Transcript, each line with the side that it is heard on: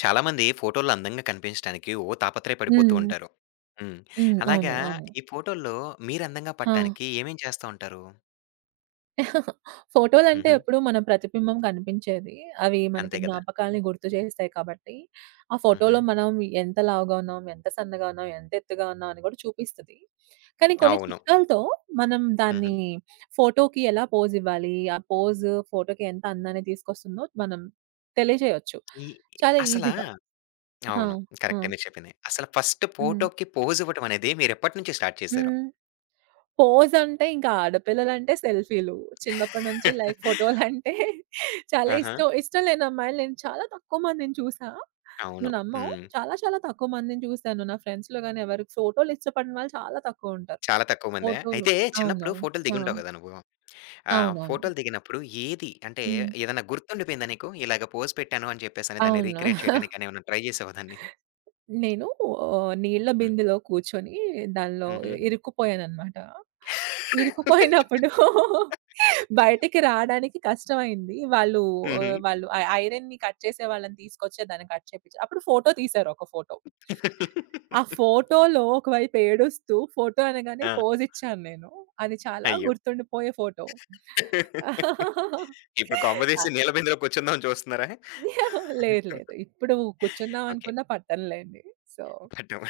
left: చాలామంది ఫోటోల్లో అందంగా కనిపించడానికి ఓ తాపత్రయపడిపోతూ
right: హ్మ్.
left: ఉంటారు. హ్మ్.
right: హ్మ్. అవును.
left: అలాగా
right: అవును.
left: ఈ ఫోటోల్లో మీరు అందంగా
right: ఆ!
left: పడటానికి ఏమేం చేస్తా ఉంటారు?
right: ఫోటోలంటే
left: హుహు.
right: ఎప్పుడు మన ప్రతిబింబం కనిపించేది. అవి మనకి
left: అంతే గదా!
right: జ్ఞాపకాల్ని గుర్తు చేస్తాయి కాబట్టి, ఆ
left: హుహు.
right: ఫోటోలో మనం ఎంత లావుగా ఉన్నాం, ఎంత సన్నగా ఉన్నాం, ఎంత ఎత్తుగా ఉన్నాం అని కూడా చూపిస్తది. కానీ కొన్ని
left: అవును.
right: చిట్కాలతో మనం
left: హుహు.
right: దాన్ని ఫోటోకి ఎలా పోజ్ ఇవ్వాలి, ఆ పోజ్ ఫోటోకి ఎంత అందాన్ని తీసుకొస్తుందో మనం తెలియజేయొచ్చు.
left: ఈ
right: చాలా
left: అసలా
right: ఈజీగా. ఆ!
left: అవును.
right: ఆ!
left: కరెక్టే మీరు చెప్పింది. అసలు ఫస్ట్
right: హ్మ్.
left: ఫోటోకి పోజ్ ఇవ్వటం అనేది మీరెప్పటి నుంచి స్టార్ట్ చేశారు?
right: హ్మ్. పోజంటే ఇంకా ఆడపిల్లలంటే సెల్ఫీలు. చిన్నప్పటి నుంచి లైక్ ఫోటోలంటే చాలా
left: ఆహా!
right: ఇష్టం. ఇష్టం లేని అమ్మాయిలు నేను చాలా తక్కువ మందిని చూసా.
left: అవును.
right: నువ్వు నమ్మవు.
left: హ్మ్.
right: చాలా చాలా తక్కువ మందిని చూసాను. నా ఫ్రెండ్స్‌లో గాని ఎవరికి ఫోటోలు ఇష్టపడిన వాళ్ళు చాలా తక్కువ ఉంటారు.
left: చాలా తక్కువ మందా?
right: ఫోటోలు
left: అయితే చిన్నప్పుడు
right: అవునవును.
left: ఫోటోలు
right: ఆ!
left: దిగుంటావు గదా నువ్వు? ఆ!
right: అవునవును.
left: ఫోటోలు దిగినప్పుడు ఏది అంటే
right: హ్మ్.
left: ఏదన్నా గుర్తుండిపోయిందా నీకు? ఇలాగ పోజ్ పెట్టాను అని చెప్పేసని దాన్ని
right: అవును.
left: రీక్రియేట్ చేయడానికి గాని ఏమన్నా ట్రై చేసావా దాన్ని?
right: నేను నీళ్ళ
left: హ్మ్.
right: బిందెలో కూర్చొని దానిలో
left: హుహు.
right: ఇరుక్కుపోయాననమాట. ఇరుక్కుపోయినప్పుడు బయటికి రాడానికి కష్టమైంది. వాళ్ళు
left: హుహు.
right: ఆహ్, వాళ్ళు ఐరన్‌ని కట్ చేసే వాళ్ళని తీసుకొచ్చి దాన్ని కట్ చేపించారు. అప్పుడు ఫోటో తీశారు ఒక ఫోటో. ఆ ఫోటోలో ఒకవైపు ఏడుస్తూ ఫోటో అనగానే
left: ఆ!
right: పోజ్ ఇచ్చాను నేను. అది చాలా
left: అయ్యో!
right: గుర్తుండిపోయే ఫోటో.
left: ఇప్పుడు కొంప
right: ఆ!
left: తీసి నీళ్ళ బిందెలో కూర్చుందామని చూస్తున్నారా?
right: లేదు లేదు. ఇప్పుడు కూర్చుందాం
left: ఓకే.
right: అనుకున్నా పట్టనులేండి. సో
left: పట్టాం.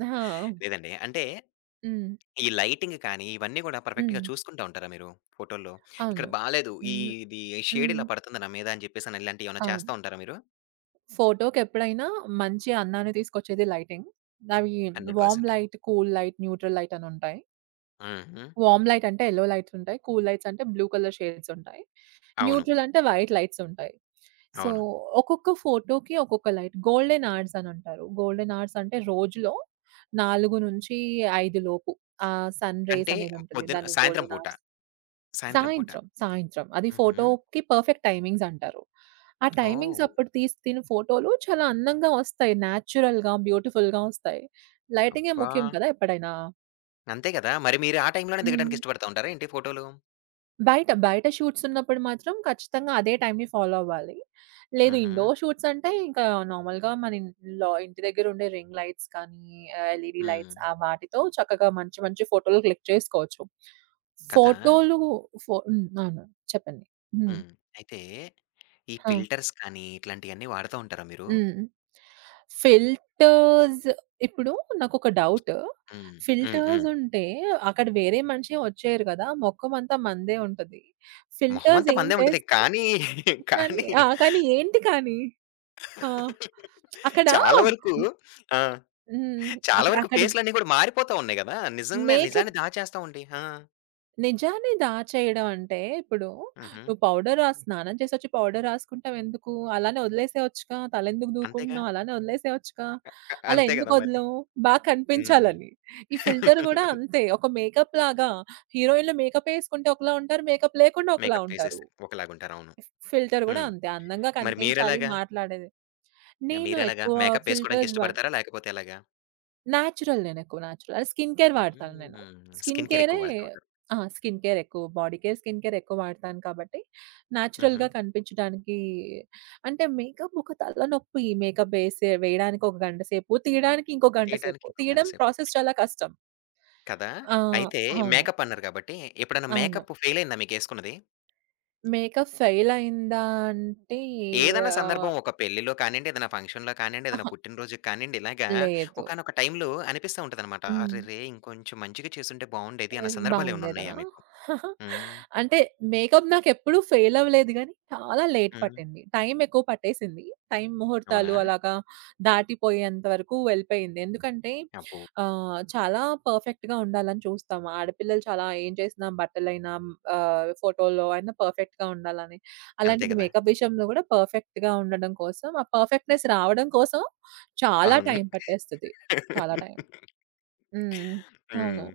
right: ఆ!
left: లేదండి. అంటే
right: హ్మ్.
left: ఈ లైటింగ్ కానీ, ఇవన్నీ గూడా పర్ఫెక్ట్‌గా
right: హ్మ్.
left: చూసుకుంటా ఉంటారా మీరు ఫోటోల్లో? ఇక్కడ
right: అవును.
left: బాలేదు. ఈ
right: హ్మ్.
left: ఇది షేడ్
right: హ్మ్.
left: ఇలా పడుతుంది నా మీద అని చెప్పేసని ఇలాంటియేమన్నా
right: అవును.
left: చేస్తా ఉంటారా మీరు?
right: ఫోటోకెప్పుడైనా మంచి అందాన్ని తీసుకొచ్చేది లైటింగ్. అవి warm
left: 100%
right: light, cool light, neutral light అనుంటాయి.
left: హుహు.
right: వార్మ్ లైట్ అంటే యెల్లో లైట్స్ ఉంటాయి. కూల్ లైట్స్ అంటే బ్లూ కలర్ షేడ్స్ ఉంటాయి.
left: అవును.
right: న్యూట్రల్ అంటే వైట్ లైట్స్ ఉంటాయి. సో,
left: అవును.
right: ఒక్కొక్క ఫోటోకి ఒక్కొక్క లైట్. గోల్డెన్ అవర్స్ అనంటారు. గోల్డెన్ అవర్స్ అంటే రోజులో 4-5 లోపు ఆ సన్ రేస్
left: అంటే
right: అనేదుంటది.
left: పొద్దున
right: దాన్ని
left: సాయంత్రం
right: గోల్డెన్
left: పూట.
right: అవర్స్.
left: సాయంత్రం పూట.
right: సాయంత్రం. సాయంత్రం. అది
left: హుహు.
right: ఫోటోకి పర్ఫెక్ట్ టైమింగ్స్ అంటారు. ఆ హ్మ్. టైమింగ్స్
left: ఓహ్!
right: అప్పుడు తీసిన ఫోటోలు చాలా అందంగా వస్తాయి. నేచురల్‌గా, బ్యూటిఫుల్‌గా వస్తాయి. లైటింగే
left: అబ్బా!
right: ముఖ్యం కదా! ఎప్పుడైనా.
left: అంతే గదా! మరి మీరు ఆ టైంలోనే
right: హ్మ్.
left: దిగడానికి ఇష్టపడతా ఉంటారా ఏంటి ఫోటోలు?
right: బయట షూట్స్ ఉన్నప్పుడు మాత్రం ఖచ్చితంగా అదే టైమ్‌ని ఫాలో అవ్వాలి. లేదు
left: హుహు.
right: ఇండోర్ షూట్స్ అంటే ఇంకా నార్మల్‌గా మన ఇంట్లో ఇంటి దగ్గర ఉండే రింగ్ లైట్స్ కానీ, ఎల్‌ఈడీ
left: హ్మ్.
right: లైట్స్ ఆ వాటితో చక్కగా మంచి మంచి ఫోటోలు క్లిక్ చేసుకోవచ్చు.
left: కదా!
right: ఫోటోలు ఫో హ్మ్. అవును. చెప్పండి. హ్మ్.
left: హ్మ్. అయితే ఈ
right: ఆ!
left: ఫిల్టర్స్ కానీ, ఇట్లాంటియన్నీ వాడతా ఉంటారా మీరు?
right: హ్మ్. ఫిల్టర్స్ ఇప్పుడు నాకొక డౌట్.
left: హ్మ్. హ్మ్.
right: ఫిల్టర్స్
left: హ్మ్.
right: ఉంటే అక్కడ వేరే మనిషి వచ్చేయరు గదా! మొక్కమంతా మనదే ఉంటది. ఫిల్టర్స్
left: మొహమంతా
right: ఏం
left: మందే ఉంటది.
right: చేస్తు
left: కానీ,
right: కానీ
left: కానీ
right: కానీ ఏంటి కానీ? ఆ! అక్కడ
left: చాలా వరకు ఆ!
right: హ్మ్. అక్
left: చాలా వరకు
right: అక్కడ
left: ఫేస్‌లన్నీ కూడా మారిపోతా ఉన్నాయి గదా! నిజంగానే
right: మేకప్
left: నిజాన్ని దాచేస్తామండి. ఆ!
right: నిజాన్ని దాచేయడం అంటే, ఇప్పుడు
left: హుహు.
right: నువ్వు పౌడర్ రాసి స్నానం చేసొచ్చి పౌడర్ రాసుకుంటావెందుకు? అలానే వదిలేసేయొచ్చుగా. తలెందుకు
left: అంతేగా.
right: దూకుంటున్నావు? అలానే వదిలేసేయొచ్చుగా.
left: అ
right: అలా
left: అంతే
right: ఎందుకు
left: గదా మరి.
right: వదలవు?
left: హ్మ్.
right: కనిపించాలని. ఈ ఫిల్టర్ గూడా అంతే. ఒక మేకప్ లాగా హీరోయిన్‌లు మేకప్ ఏసుకుంటే ఒకలా ఉంటారు. మేకప్ లేకుండా ఒకలా
left: మేకప్
right: ఉంటారు.
left: ఏసేసి ఒకలాగుంటారు. అవును.
right: ఫిల్టర్ గూడా
left: హ్మ్.
right: అంతే. అందంగా
left: మరి
right: కనిపించాలి
left: మీరెలాగా?
right: మాట్లాడేది. నేను
left: మీరెలాగా?
right: ఎక్కువ
left: మేకప్ ఏసుకోవడానికి
right: ఫిల్టర్స్ వ
left: ఇష్టపడతారా? లేకపోతే ఎలాగా?
right: Natural natural. అదే స్కిన్ కేర్ వాడతాను నేను.
left: హ్మ్.
right: స్కిన్
left: స్కిన్ కేర్
right: కేరే
left: ఎక్కువ వాడుతూ ఉంటారు.
right: ఆ! స్కిన్ కేర్ ఎక్కువ. బాడీ కేర్, స్కిన్ కేర్ ఎక్కువ వాడతాను కాబట్టి
left: హుహు.
right: నేచురల్‌గా కనిపించడానికి అంటే మేకప్ ఒక తలనొప్పి. మేకప్ వేయడానికి ఒక గంట సేపు, తీయడానికి ఇంకో గంట సేపు.
left: తీయటానికి ఇంకో గంట
right: తీయడం
left: సేపు.
right: ప్రాసెస్ చాలా కష్టం.
left: కదా!
right: ఆ!
left: అయితే
right: అవును.
left: మేకప్ అన్నారు గాబట్టి, ఎప్పుడైనా
right: అవును.
left: మేకప్ ఫెయిల్ అయిందా మీకేసుకున్నది?
right: మేకప్ ఫెయిల్ అయిందా అంటే
left: ఏదన్నా
right: ఆహ్,
left: సందర్భం ఒక పెళ్ళిలో కానియండి, ఏదైనా ఫంక్షన్‌లో కానియండి, ఏదైనా
right: అహా!
left: పుట్టినరోజుకి కానియండి, ఇలాగా
right: లేదు.
left: ఒకానొక టైంలో అనిపిస్తా ఉంటదనమాట.
right: హ్మ్.
left: అరెరే! ఇంకొంచెం మంచిగా చేసుంటే బావుండేది అన్న
right: ఏస్
left: సందర్భాలేమన్నా
right: బావుండేదా?
left: ఉన్నాయా మీకు? హ్మ్.
right: అంటే మేకప్ నాకెప్పుడూ ఫెయిల్ అవ్వలేదు గానీ, చాలా లేట్
left: హ్మ్.
right: పట్టింది. టైం ఎక్కువ పట్టేసింది. టైం
left: అవునా?
right: ముహూర్తాలు అలాగా దాటిపోయేంత వరకు వెళ్ళిపోయింది. ఎందుకంటే
left: అబ్బో!
right: చాలా పర్ఫెక్ట్‌గా ఉండాలని చూస్తాం. ఆడపిల్లలు చాలా ఏం చేసినా బట్టలైనా ఫోటోలో అయినా పర్ఫెక్ట్‌గా ఉండాలని.
left: అంతే
right: అలాంటిది
left: గదా!
right: మేకప్ విషయంలో గూడా పర్ఫెక్ట్‌గా ఉండడం కోసం, ఆ పర్ఫెక్ట్‌నెస్ రావడం కోసం చాలా
left: అవును.
right: టైం పట్టేస్తది. చాలా టైం. హ్మ్. అవును.
left: హ్మ్.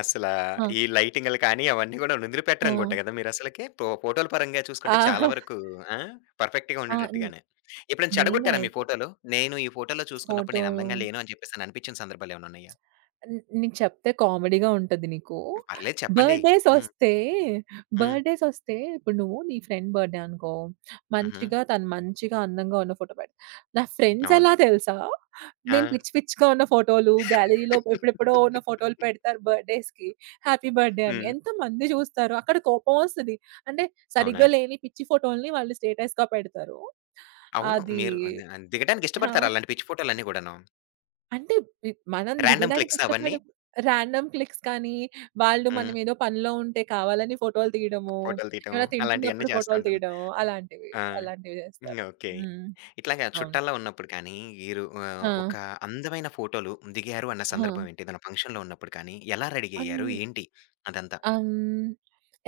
left: అసలా
right: ఆ!
left: ఈ లైటింగులు కానీ అవన్నీ గూడా
right: ఆ!
left: నిద్రపెట్టరనుకుంట గదా మీరసలకి? ఫోటోల పరంగా చూసుకుంటే చాలా
right: ఆ!
left: వరకు ఆ! పర్ఫెక్ట్‌గా
right: ఆ! న్
left: ఉండేటట్టుగానే. ఎప్పుడైనా చెడగొట్టారా మీ
right: నేనైతే
left: ఫోటోలు? నేను ఈ ఫోటోలో చూసుకున్నప్పుడు నేను
right: ఫోటోలు
left: అందంగా లేను అని చెప్పేసని అనిపిచ్చిన సందర్భాలేమన్నున్నాయా?
right: న్ నీకు చెప్తే కామెడీగా ఉంటది నీకు.
left: పర్లేదు చెప్పండి. హ్మ్.
right: బర్త్‌డేసొస్తే,
left: హ్మ్.
right: బర్త్‌డేసొస్తే ఇప్పుడు నువ్వు నీ ఫ్రెండ్ బర్త్‌డే అనుకో,
left: హుహు.
right: తను మంచిగా అందంగా ఉన్న ఫోటో పెడతది. నా ఫ్రెండ్స్
left: అవును.
right: ఎలా తెలుసా?
left: ఆ!
right: నేను పిచ్చి పిచ్చిగా ఉన్న ఫోటోలు, గ్యాలరీలో ఎప్పుడెప్పుడో ఉన్న ఫోటోలు పెడతారు బర్త్‌డేస్‌కి. హ్యాపీ బర్త్‌డే అని.
left: హ్మ్.
right: ఎంతమంది చూస్తారు? అక్కడ కోపం వస్తది. అంటే
left: అవునా?
right: సరిగ్గా లేని పిచ్చి ఫోటోలని వాళ్ళు స్టేటస్‌గా పెడతారు.
left: అవును.
right: అది
left: మీరు ది దిగడానికి
right: ఆ!
left: ఇష్టపడతారా అలాంటి పిచ్చి ఫోటోలన్నీ గూడాను?
right: అంటే ఇ మనం
left: రాండమ్
right: దిగడానికి
left: క్లిక్స్ అవన్నీ?
right: ర్యాండమ్ క్లిక్స్ కానీ, వాళ్ళు మనం
left: హ్మ్.
right: ఏదో పనిలో ఉంటే కావాలని ఫోటోలు తీయడము,
left: ఫోటోలు తీయటం
right: ఏమైనా
left: అలాంటియన్నీ
right: తింటున్నప్పుడు
left: చేస్తా
right: ఫోటోలు
left: ఉంటాను.
right: తీయడము అలాంటివి,
left: ఆ!
right: అలాంటివి
left: హ్మ్.
right: జేస్తారు.
left: ఓకే.
right: హ్మ్.
left: ఇట్లాగా
right: అవును.
left: చుట్టాల్లో ఉన్నప్పుడు కానీ, ఈరు
right: ఆ!
left: ఆహ్, ఒక అందమైన ఫోటోలు దిగారు అన్న
right: ఆ!
left: సందర్భం ఏంటి? ఏదైనా ఫంక్షన్‌లో ఉన్నప్పుడు కానీ, ఎలా రెడీ
right: అన్
left: అయ్యారు? ఏంటి అదంతా?
right: అన్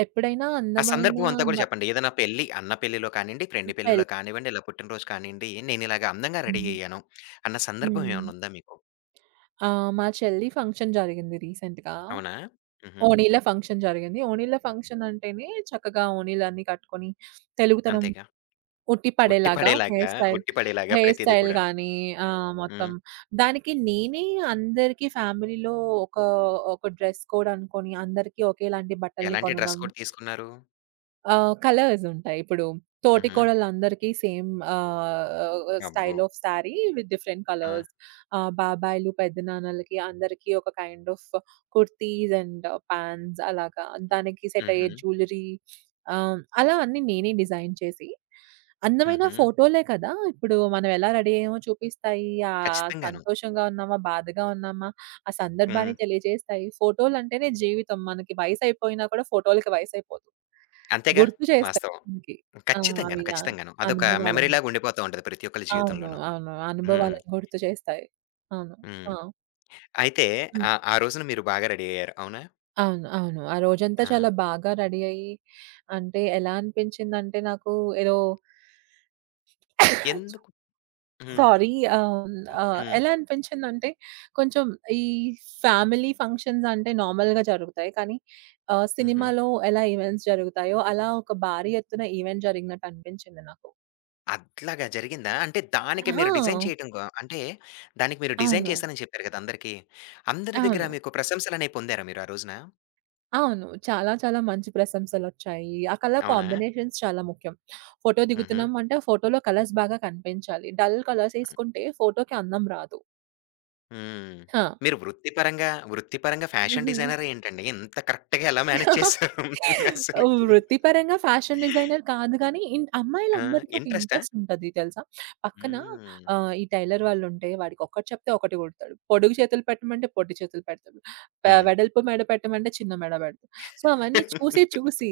right: ఎప్పుడైనా
left: ఆ
right: అందమైన
left: సందర్భం అంతా కూడా
right: బ
left: చెప్పండి. ఏదైనా పెళ్లి, అన్న పెళ్లిలో కానియండి, ఫ్రెండ్
right: పెళ్
left: పెళ్లిలో కానివ్వండి, ఇలా పుట్టినరోజు కానియండి, నేనిలాగ అందంగా రెడీ
right: హ్మ్.
left: అయ్యాను అన్న సందర్భం
right: హ్మ్.
left: ఏమన్నా ఉందా మీకు?
right: ఆ! మా చెల్లి ఫంక్షన్ జరిగింది రీసెంట్‌గా.
left: అవునా? హుహు.
right: ఓణీల ఫంక్షన్ జరిగింది. ఓణీల ఫంక్షన్ అంటేనే చక్కగా ఓణీలన్నీ కట్టుకొని తెలుగుతనం
left: అంతేగా.
right: ఉట్టి
left: ఉట్టి
right: పడేలాగా హెయిర్
left: పడేలాగా,
right: స్టైల్,
left: ఉట్టి పడేలాగా
right: హెయిర్
left: ప్రతీది
right: స్టైల్
left: కూడాను.
right: గానీ మొత్తం
left: హ్మ్.
right: దానికి నేనే అందరికీ ఫ్యామిలీలో ఒక, ఒక డ్రెస్ కోడ్ అనుకోని అందరికీ ఒకేలాంటి బట్టల్ని
left: ఎలాంటి డ్రెస్
right: కొనడం.
left: కోడ్ తీసుకున్నారు?
right: కలర్స్ ఉంటాయి. ఇప్పుడు
left: హుహు.
right: తోటికోడళ్ళందరికీ సేమ్
left: అబ్బో!
right: Style of sari with different
left: ఆ!
right: కలర్స్. బాబాయిలు, పెద్దనాన్నలకి అందరికీ ఒక kind of kurtis and pants అలాగా దానికి సెట్ అయ్యే
left: హుహు.
right: జ్యువెలరీ అలా అన్నీ నేనే డిజైన్ చేసి, అందమైన
left: హుహు.
right: ఫోటోలే కదా! ఇప్పుడు మనం ఎలా రెడీ అయ్యామో చూపిస్తాయి.
left: ఖచ్చితంగాను.
right: సంతోషంగా ఉన్నామా, బాధగా ఉన్నామా ఆ
left: హ్మ్.
right: సందర్భాన్ని తెలియజేస్తాయి. ఫోటోలంటేనే జీవితం. మనకి వయసైపోయినా కూడా ఫోటోలకి వయసైపోదు.
left: అంతేగా
right: గుర్తు చేస్తాయి
left: వాస్తవం.
right: మనకి. ఆ!
left: ఖచ్చితంగాను.
right: అవి అన్
left: ఖచ్చితంగాను. అదొక
right: అనుభవాలను.
left: మెమరీలాగా ఉండిపోతా ఉంటది ప్రతి ఒక్కళ్ళ
right: అవును.
left: జీవితంలోనూ.
right: అవును.
left: హ్మ్.
right: అనుభవాలను గుర్తు చేస్తాయి. అవును.
left: హ్మ్.
right: ఆ!
left: అయితే
right: హ్మ్.
left: ఆహ్, ఆ రోజున మీరు బాగా రెడీ అయ్యారు. అవునా?
right: అవును. అవును. ఆ రోజంతా
left: ఆ!
right: చాలా బాగా రెడీ అయ్యి అంటే ఎలా అనిపించిందంటే నాకు ఏదో
left: ఎందుకు? హ్మ్.
right: సారీ. ఆహ్,
left: హ్మ్.
right: ఆహ్,
left: హ్మ్.
right: ఎలా అనిపించిందంటే కొంచెం ఈ ఫ్యామిలీ ఫంక్షన్స్ అంటే నార్మల్‌గా జరుగుతాయి. కానీ
left: హుహు.
right: సినిమాలో ఎలా ఈవెంట్స్ జరుగుతాయో అలా ఒక భారీ ఎత్తున ఈవెంట్ జరిగినట్టు అనిపించింది నాకు.
left: అట్లాగా జరిగిందా? అంటే
right: ఆ!
left: దానికి మీరు డిజైన్
right: అవును.
left: చేశానని చెప్పారు కదా! అందరికీ. అందరి దగ్గర
right: అవును.
left: మీకు ప్రశంసలనేవి పొందారా మీరు ఆ రోజున?
right: అవును. చాలా చాలా మంచి ప్రశంసలొచ్చాయి. ఆ కలర్
left: అవునా?
right: కాంబినేషన్స్ చాలా ముఖ్యం. ఫోటో
left: హుహు.
right: దిగుతున్నాం అంటే ఫోటోలో కలర్స్ బాగా కనిపించాలి. డల్ కలర్స్ ఏసుకుంటే ఫోటోకి అందం రాదు.
left: హ్మ్.
right: ఆ!
left: మీరు వృత్తిపరంగా ఫ్యాషన్
right: హుహు.
left: డిజైనరే ఏంటండి? ఇంత కరెక్ట్‌గా ఎలా మేనేజ్ చేశారు అసలకి?
right: వృత్తిపరంగా ఫ్యాషన్ డిజైనర్ కాదు గానీ,
left: ఆ!
right: అమ్మాయిలందరికీ ఒక
left: ఇంట్రెస్టా?
right: ఇంట్రెస్ట్ ఉంటది తెలుసా? పక్కన
left: హ్మ్.
right: ఈ టైలర్ వాళ్ళుంటే వాడికొకటి చెప్తే ఒకటి కుడతాడు. పొడుగు చేతులు పెట్టమంటే పొట్టి చేతులు పెడతాడు.
left: హ్మ్.
right: వెడల్పు మెడ పెట్టమంటే చిన్న మెడ పెడతాడు. సో, అవన్నీ చూసి, చూసి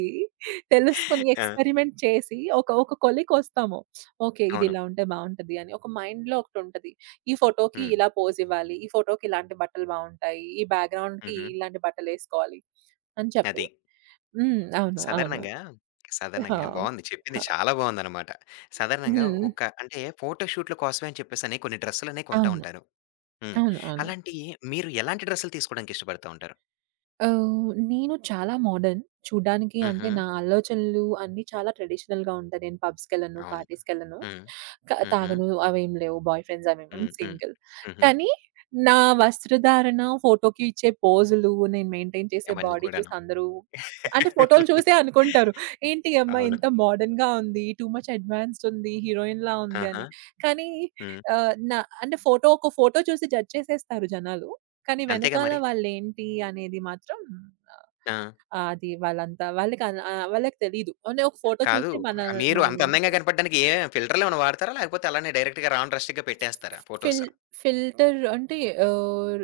right: తెలుసుకొని
left: ఆ!
right: ఎక్స్‌పెరిమెంట్ చేసి ఒక ఒక కొలికొస్తాము. ఓకే. ఇది
left: అవును.
right: ఇలా ఉంటే బావుంటది అని ఒక మైండ్‌లో ఒకటుంటది. ఈ ఫోటోకి
left: హ్మ్.
right: ఇలా పోజ్ ఇవ్వాలి. ఈ ఫోటోకి ఇలాంటి బట్టలు బావుంటాయి. ఈ బ్యాక్‌గ్రౌండ్‌కి
left: హుహు.
right: ఇలాంటి బట్టలేసుకోవాలి. అని చెప్పి
left: అది.
right: హ్మ్. అవును. అవును.
left: సాధారణంగా,
right: ఆ!
left: సాధారణంగా బావుంది. చెప్పింది
right: ఆ!
left: చాలా బావుందనమాట. సాధారణంగా
right: హ్మ్.
left: ఒక అంటే ఫోటో షూట్‌ల కోసమే అని చెప్పేసని కొన్ని డ్రెస్సులనేయి కొంటా
right: అవును.
left: ఉంటారు. హ్మ్.
right: అవును. అవును.
left: అలాంటియి మీరు ఎలాంటి డ్రెస్సులు తీసుకోవడానికి ఇష్టపడతా ఉంటారు?
right: నేను చాలా మోడర్న్. చూడ్డానికి అంటే
left: హుహు.
right: నా ఆలోచనలు అన్నీ చాలా ట్రెడిషనల్‌గా ఉంటాయి. నేను పబ్స్‌కెళ్ళను,
left: అవును.
right: పార్టీస్‌కెళ్ళను.
left: హ్మ్. హుహు.
right: తాగను అవేం లేవు. బాయ్ ఫ్రెండ్స్ అవేమేం
left: హ్మ్. హ్మ్.
right: సింగిల్.
left: హుహు.
right: కానీ నా వస్త్రధారణ, ఫోటోకి ఇచ్చే పోజులు, నేను మెయింటైన్ చేసే
left: అవన్నీ
right: బాడీ చూసి
left: కూడాను.
right: అందరూ అంటే ఫోటోలు చూసే అనుకుంటారు. ఏంటి ఈ అమ్మాయి
left: అవును.
right: ఇంత మోడర్న్‌గా ఉంది. టూ మచ్ అడ్వాన్స్డ్ ఉంది. హీరోయిన్‌లా ఉంది
left: ఆహా!
right: అని. కానీ
left: హ్మ్.
right: ఆహ్, నా అంటే ఒక ఫోటో చూసి జడ్జ్ చేసేస్తారు జనాలు. కానీ
left: అంతేగా
right: వెనకాల
left: మరి.
right: వాళ్ళేంటి అనేది మాత్రం
left: ఆ!
right: అది వాళ్ళంతా వాళ్ళకి అన్ ఆహ్, వాళ్ళకి తెలీదు. ఓన్లీ ఒక ఫోటో
left: కాదు.
right: చూసి మన
left: మీరు అంత
right: మనమేంటో
left: అందంగా
right: తెలీదు.
left: కనపడడానికి ఏ ఫిల్టర్‌లేమన్నా వాడతారా? లేకపోతే అలానే డైరెక్ట్‌గా రాను రస్టిక్‌గా పెట్టేస్తారా ఫోటోస్?
right: ఫిల్ ఫిల్టర్ అంటే ఆహ్,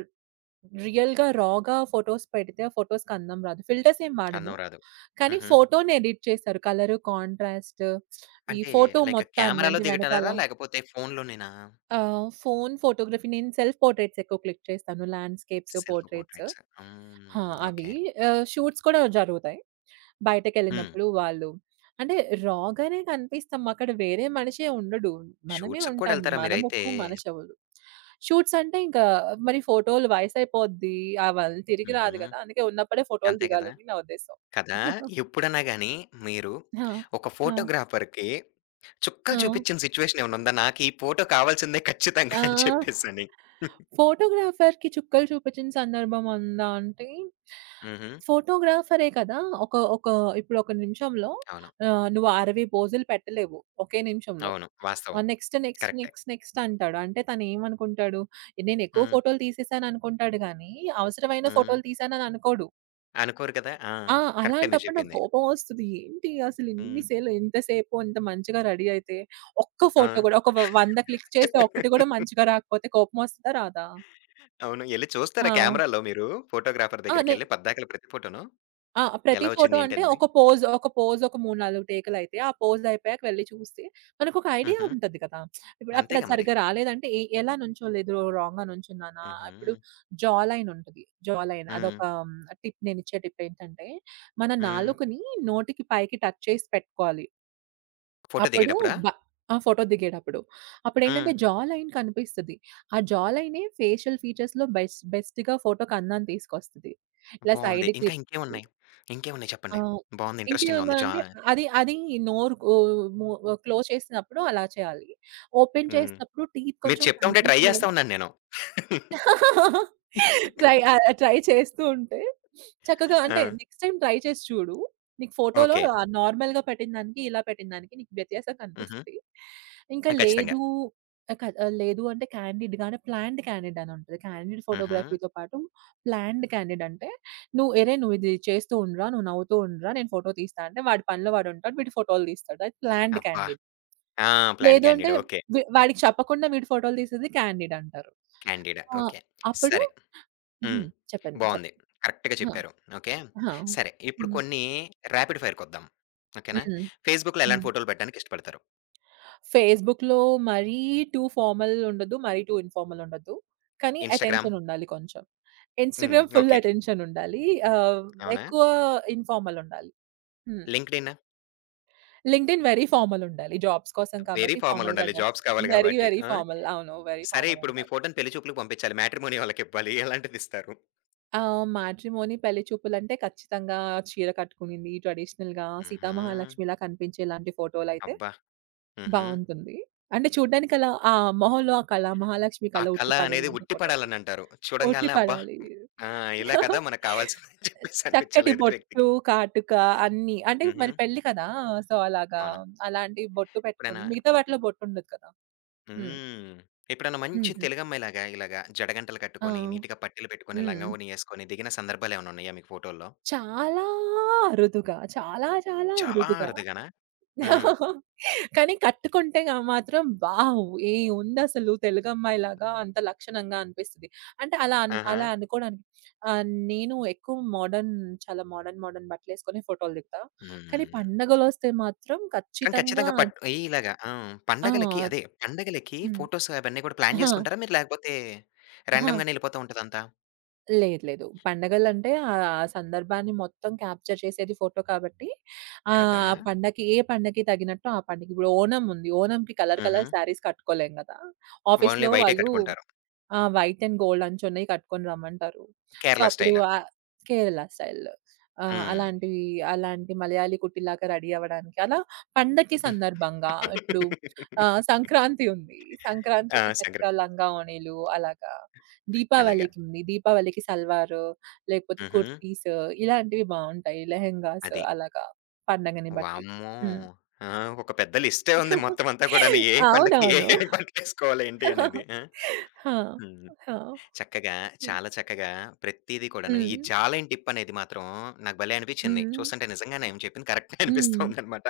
right: రియల్‌గా, రా‌గా ఫోటోస్ పెడితే ఆ ఫోటోస్‌కి అందం రాదు. ఫిల్టర్స్ ఏం వాడను.
left: అందం రాదు.
right: కానీ
left: హుహు.
right: ఫోటోని ఎడిట్ చేశారు. కలరు, కాంట్రాస్ట్ ఈ
left: అంటే
right: ఫోటో
left: లైక్
right: మొత్తాన్ని
left: కెమెరాలో
right: అంటే వెనకాల
left: దిగటరా? లేకపోతే ఫోనులోనేనా?
right: ఫోన్ ఫోటోగ్రఫీ నేను సెల్ఫ్ పోర్ట్రెయిట్స్ ఎక్కువ క్లిక్ చేస్తాను. Landscapes,
left: self
right: portraits.
left: పోర్ట్రెయిట్స్.
right: ఆ!
left: హ్మ్.
right: అవి
left: ఓకే.
right: షూట్స్ కూడా జరుగుతాయి.
left: హ్మ్.
right: బయటకెళ్ళినప్పుడు వాళ్ళు. అంటే రాగానే కనిపిస్తాం. అక్కడ వేరే మనిషే ఉండడు. మనమే
left: షూట్స్‌కి కూడా
right: ఉంటాము.
left: ఎళ్తారా
right: మన
left: మీరైతే?
right: ముక్కు, మన చెవులు. షూట్స్ అంటే ఇంకా మరి ఫోటోలు వయసైపోద్ది. ఆ వాళ్ళు తిరిగి రాదు
left: హుహు.
right: కదా! అందుకే ఉన్నప్పుడే ఫోటోలు
left: అంతే కదా!
right: దిగాలని నా ఉద్దేశ్యం.
left: కదా! ఎప్పుడన్నా గాని మీరు
right: ఆ!
left: ఒక
right: ఆ!
left: ఫోటోగ్రాఫర్‌కి
right: ఆ!
left: చుక్కలు చూపించిన సిట్యుయేషన్ ఏమన్నా ఉందా? నాకు ఈ ఫోటో కావాల్సిందే ఖచ్చితంగా అని
right: ఆ!
left: చెప్పేసని?
right: ఫోటోగ్రాఫర్‌కి చుక్కలు చూపించిన సందర్భం ఉందా అంటే,
left: హుహు.
right: ఫోటోగ్రాఫరే కదా! ఒక ఒక ఇప్పుడు ఒక నిమిషంలో
left: అవును.
right: నువ్వు 60 పోజులు పెట్టలేవు ఒకే నిమిషంలో.
left: అవును. వాస్తవం.
right: నెక్స్ట్, నెక్స్ట్,
left: కరెక్టే.
right: నెక్స్ట్, నెక్స్ట్ అంటాడు. అంటే తను ఏమనుకుంటాడు, నేను ఎక్కువ
left: హ్మ్.
right: ఫోటోలు తీసేసాను అనుకుంటాడు గానీ, అవసరమైన
left: హ్మ్.
right: ఫోటోలు తీశానని అనుకోడు.
left: అనుకోరు కదా! ఆ!
right: ఆ!
left: కరెక్టే మీరు
right: అలాంటప్పుడు నాకు
left: చెప్పింది.
right: కోపం వస్తది. ఏంటి అసలు ఇన్ని
left: హ్మ్.
right: సేలు ఇంతసేపు ఇంత మంచిగా రెడీ అయితే, ఒక్క
left: ఆ!
right: ఫోటో గూడా ఒక వ 100 క్లిక్ చేస్తే ఒక్కటి గూడా మంచిగా రాకపోతే కోపమొస్తదా? రాదా?
left: అవును. ఎళ్లి
right: ఆ!
left: చూస్తారా కెమెరాలో మీరు ఫోటోగ్రాఫర్
right: ఆ! నే
left: దగ్గరికెళ్లి పద్దాకల ప్రతి ఫోటోను?
right: ఆ! ప్రతి
left: ఎలా
right: ఫోటో
left: వచ్చింది?
right: అంటే
left: ఏంటనేది?
right: ఒక పోజ్, ఒక 3, 4 టేకులయితాయి. ఆ పోజ్ అయిపోయాక వెళ్లి చూస్తే మనకొక ఐడియా
left: హుహు.
right: ఉంటది కదా! అప్పుడు
left: అంతేగా
right: అది
left: మరి.
right: సరిగ్గా రాలేదంటే ఎలా నుంచోలేదు, రాంగ్‌గా నుంచున్నానా? ఇప్పుడు
left: హుహు.
right: జా లైన్ ఉంటది. జా లైన్
left: హ్మ్.
right: అదొక నేనిచ్చే టిప్ ఏంటంటే, మన
left: హ్మ్.
right: నాలుకని నోటికి పైకి టచ్ చేసి పెట్టుకోవాలి.
left: ఫోటో
right: అప్పుడు
left: దిగేటప్పుడా?
right: బ ఆ! ఫోటో దిగేటప్పుడు.
left: హ్మ్.
right: అప్పుడేంటంటే జా లైన్ కనిపిస్తది. ఆ జా లైనే ఫేషియల్ ఫీచర్స్‌లో బెస్ట్‌గా ఫోటోకి అందాన్ని తీసుకొస్తది. ఇలా
left: బావుంది.
right: సైడ్‌కి
left: ఇంకా
right: తిప్పినప్పుడు.
left: ఇంకేమున్నాయి? ఇంకేమున్నాయి
right: ఆ!
left: చెప్పండి? బావుంది. ఇంట్రెస్టింగ్‌గా
right: ఇంకేమన్నా
left: ఉంది. జా
right: అంటే అది అది నోరు కో మూ క్లోజ్ చేసినప్పుడు అలా చేయాలి. ఓపెన్
left: హ్మ్.
right: చేసినప్పుడు టీత్
left: మీరు
right: కొంచెం
left: చెప్తా ఉంటే ట్రై చేస్తా
right: కనిపించేలాగా
left: ఉన్నాను నేను.
right: ట్రై చేస్తూ ఉంటే చక్కగా అంటే
left: ఆ!
right: నెక్స్ట్ టైమ్ ట్రై చేసి చూడు. నీకు ఫోటోలో
left: ఓకే.
right: నార్మల్‌గా పెట్టిన దానికి, ఇలా పెట్టిన దానికి నీకు వ్యత్యాసం
left: హుహు.
right: కనిపిస్తది. ఇంకా
left: ఖచ్చితంగా.
right: లేదు లేదు అంటే క్యాండిడ్‌గానే ప్లాన్డ్ క్యాండిడ్ అని ఉంటది. క్యాండిడ్
left: హుహు.
right: ఫోటోగ్రఫీతో పాటు ప్లాన్డ్ క్యాండిడ్ అంటే నువ్వు "అరే! నువ్వు ఇది చేస్తూ ఉండురా, నువ్వు నవ్వుతూ ఉండురా, నేను ఫోటో తీస్తా" అంటే వాడి పనిలో వాడు ఉంటాడు. వీడు ఫోటోలు తీస్తాడు. అది ప్లాన్డ్
left: అబ్బా!
right: క్యాండిడ్.
left: ఆ! ప్లాంట్
right: లేదు అంటే
left: క్యాండిడ్. ఓకే.
right: వాడికి చెప్పకుండా వీడు ఫోటోలు తీసేది క్యాండిడ్ అంటారు.
left: క్యాండిడ్.
right: ఆ!
left: ఓకే.
right: అప్పుడు
left: సరే.
right: హుహు.
left: హ్మ్.
right: చెప్పండి. చెప్
left: బావుంది. కరెక్ట్‌గా
right: ఆ!
left: చెప్పారు. ఓకే.
right: ఆ!
left: సరే. ఇప్పుడు
right: హ్మ్.
left: కొన్ని రాపిడ్ ఫైర్‌కొద్దాం. ఓకేనా?
right: హ్మ్.
left: ఫేస్‌బుక్‌లో ఎలాంటి
right: హ్మ్.
left: ఫోటోలు పెట్టడానికి ఇష్టపడతారు?
right: ఫేస్‌బుక్‌లో మరీ టూ ఫార్మల్ ఉండదు. మరీ టూ ఇన్ఫార్మల్ ఉండదు. కానీ
left: ఇన్‌స్టాగ్రామ్?
right: అటెన్షన్ ఉండాలి కొంచెం.
left: హ్మ్.
right: Instagram full
left: okay.
right: అటెన్షన్ ఉండాలి. ఆహ్,
left: అవునా?
right: ఎక్కువ ఇన్ఫార్మల్ ఉండాలి. హ్మ్.
left: లింక్డ్‌ఇన్?
right: లింక్డ్ఇన్ వెరీ ఫార్మల్ ఉండాలి. జాబ్స్ కోసం
left: వెరీ
right: కాబట్టి ఫార్మల్‌గా
left: ఫార్మలుండాలి.
right: డ్రెస్
left: జాబ్స్ కావాలి
right: వెరీ,
left: గాబట్టి.
right: వెరీ
left: ఆ!
right: ఫార్మల్. అవును. వెరీ
left: సరే
right: ఫార్మల్
left: ఇప్పుడు మీ
right: ఉండాలి.
left: ఫోటోని పెళ్లి చూపులకు పంపించాలి. మ్యాట్రిమోనీ వాళ్ళకివ్వాలి. ఎలాంటిదిస్తారు?
right: మ్యాట్రిమోనీ పెళ్లి చూపులంటే ఖచ్చితంగా చీర కట్టుకునింది ట్రెడిషనల్‌గా
left: హుహు.
right: సీతామహాలక్ష్మిలా కనిపించేలాంటి ఫోటోలైతే
left: అబ్బా! హుహు.
right: బావుంటుంది. అంటే చూడ్డానికి అలా ఆ మొహంలో ఆ కళ మహాలక్ష్మి
left: ఆ
right: కళ
left: కళ
right: ఉట్టి
left: అనేది
right: పడేలాంటి
left: ఉట్టి
right: ఫోటోలు.
left: పడాలనంటారు.
right: ఉట్టి
left: చూడంగాల్నే అబ్బా!
right: పడాలి.
left: ఆ! ఇలా కదా! మనకు కావాల్సిందని చెప్పేసి
right: చక్కటి
left: అనిపించాలా ఎదుటి
right: బొట్టు,
left: వ్యక్తికి?
right: కాటుక అన్నీ. అంటే
left: హుహు.
right: మరి పెళ్లి కదా! సో, అలాగా
left: అవును.
right: అలాంటి బొట్టు పెట్టుకొని
left: ఎప్పుడైనా
right: మిగతా వాటిలో బొట్టుండదు కదా! హ్మ్.
left: హ్మ్. ఎప్పుడైనా మంచి
right: హ్మ్.
left: తెలుగమ్మాయిలాగా ఇలాగా జడగంటలు
right: ఆ!
left: కట్టుకొని, నీట్‌గా పట్టీలు పెట్టుకొని,
right: హ్మ్.
left: లంగా ఓణి యేసుకొని దిగిన సందర్భాలేమన్నా ఉన్నాయా మీకు ఫోటోల్లో?
right: చాలా అరుదుగా, చాలా చాలా
left: చాలా అరుదు.
right: అరుదుగా
left: అరుదుగానా? హ్మ్.
right: కానీ కట్టుకుంటే గా మాత్రం వావ్! ఏయ్! ఉందసలు తెలుగమ్మాయిలాగా అంత లక్షణంగా అనిపిస్తది. అంటే అలా అన్
left: ఆహా!
right: అలా అనుకోడానికి ఆహ్, నేను ఎక్కువ మోడర్న్ చాలా మోడర్న్, మోడర్న్ బట్టలేసుకొని ఫోటోలు దిగుతా. కానీ
left: హ్మ్.
right: పండగలొస్తే మాత్రం
left: కానీ
right: ఖచ్చితంగా
left: ఖచ్చితంగా పట్ ఇలాగా ఆ! పండగలకి
right: ఆ!
left: అదే పండగలకి
right: హ్మ్.
left: ఫోటోస్ అవన్నీ కూడా ప్లాన్
right: ఆ!
left: చేసుకుంటారా మీరు? లేకపోతే
right: ఆ!
left: రాండమ్‌గానే యెళ్ళిపోతూ ఉంటదంతా?
right: లేదు. లేదు. పండగలంటే ఆ సందర్భాన్ని మొత్తం క్యాప్చర్ చేసేది ఫోటో కాబట్టి ఆహ్,
left: కదా!
right: ఆ పండగకి ఏ పండగకి తగినట్టు ఆ పండగ ఇప్పుడు ఓణం ఉంది. ఓణంకి కలర్
left: హుహు.
right: కలర్ శారీస్ కట్టుకోలేం గదా!
left: ఓన్లీ
right: ఆఫీస్‌లో
left: వైటే
right: వాళ్ళు
left: కట్టుకుంటారు.
right: వైట్ అండ్ గోల్డ్ అంచున్నయి కట్టుకొని రమ్మంటారు. సో,
left: కేరళ
right: అప్పుడు
left: స్టైల్.
right: కేరళ స్టైల్‌లో. ఆ!
left: హ్మ్.
right: అలాంటివి, అలాంటి మలయాళీ కుట్టిలాగా రెడీ అవ్వడానికి. అలా పండక్కి సందర్భంగా ఇప్పుడు సంక్రాంతి ఉంది.
left: ఆ!
right: సంక్రాంతికి చక్కగా
left: సంక్రాంతి.
right: లంగా ఓణీలు అలాగా.
left: అలాగా.
right: దీపావళికి ఉంది. దీపావళికి సల్వారు, లేకపోతే
left: హుహు.
right: కుర్తీస్ ఇలాంటివి బావుంటాయి. లెహెంగాస్
left: అది.
right: అలాగా పండగని బట్టి.
left: వామ్మో!
right: హ్మ్.
left: ఆ! ఒక పెద్ద లిస్టే ఉంది మొత్తం అంతా కూడాను. ఏ పండక్కి ఏ
right: అవునవును.
left: ఏ బట్టలేసుకోవాలి ఏంటి అనేది. ఆ!
right: ఆ!
left: హ్మ్.
right: ఆ!
left: చక్కగా
right: హ్మ్.
left: చాలా చక్కగా ప్రతీది కూడాను
right: హ్మ్.
left: ఈ జాలైన టిప్ అనేది మాత్రం నాకు భలే అనిపించింది.
right: హ్మ్.
left: చూస్తుంటే నిజంగానే ఆమె చెప్పింది కరెక్టే అనిపిస్తా
right: హ్మ్.
left: ఉందనమాట.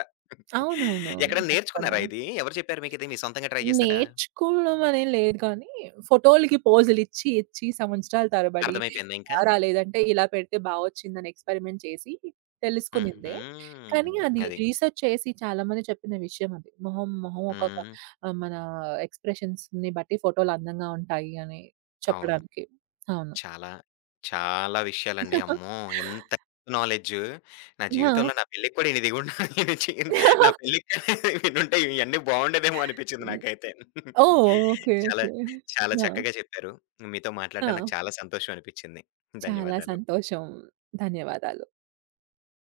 right: అవునవునవును.
left: ఎక్కడ
right: ఖచ్చితంగా.
left: నేర్చుకున్నారా ఇది? ఎవరు చెప్పారు మీకిది? మీరు సొంతంగా ట్రై చేసారా?
right: నేర్చుకోవడం అనేది లేదు కానీ, ఫోటోలకి పోజులిచ్చి సంవత్సరాల తరబడి
left: అర్థమైపోయిందా
right: ఇలా
left: ఇంకా?
right: రాలేదంటే ఇలా పెడితే బాగొచ్చిందని ఎక్స్‌పెరిమెంట్ చేసి
left: హుహు.
right: తెలుసుకునిందే. కానీ అది
left: అది.
right: రీసెర్చ్ చేసి చాలామంది చెప్పిన విషయం అది. మొహం ఒక్కొక్క
left: హ్మ్.
right: మన ఎక్స్‌ప్రెషన్స్‌ని బట్టి ఫోటోలు అందంగా ఉంటాయి అని
left: అవును.
right: చెప్పడానికి. అవును.
left: చాలా. చాలా విషయాలండి. అమ్మో! ఇంత నాలెడ్జ్ నా
right: ఆ!
left: జీవితంలో నా పెళ్ళికి కూడా ఇన్ని దిగుండాలి. నేను చే నా పెళ్ళికి వినుంటే ఇయన్నీ బావుండేదేమో అనిపించింది
right: హ్మ్.
left: నాకైతే.
right: ఓహ్! ఓకే.
left: చాలా,
right: ఓకే.
left: చాలా
right: ఆ!
left: చక్కగా చెప్పారు. మీతో
right: ఆ!
left: మాట్లాడడం నాకు చాలా సంతోషం అనిపించింది.
right: చాలా
left: ధన్యవాదాలు.
right: సంతోషం. ధన్యవాదాలు.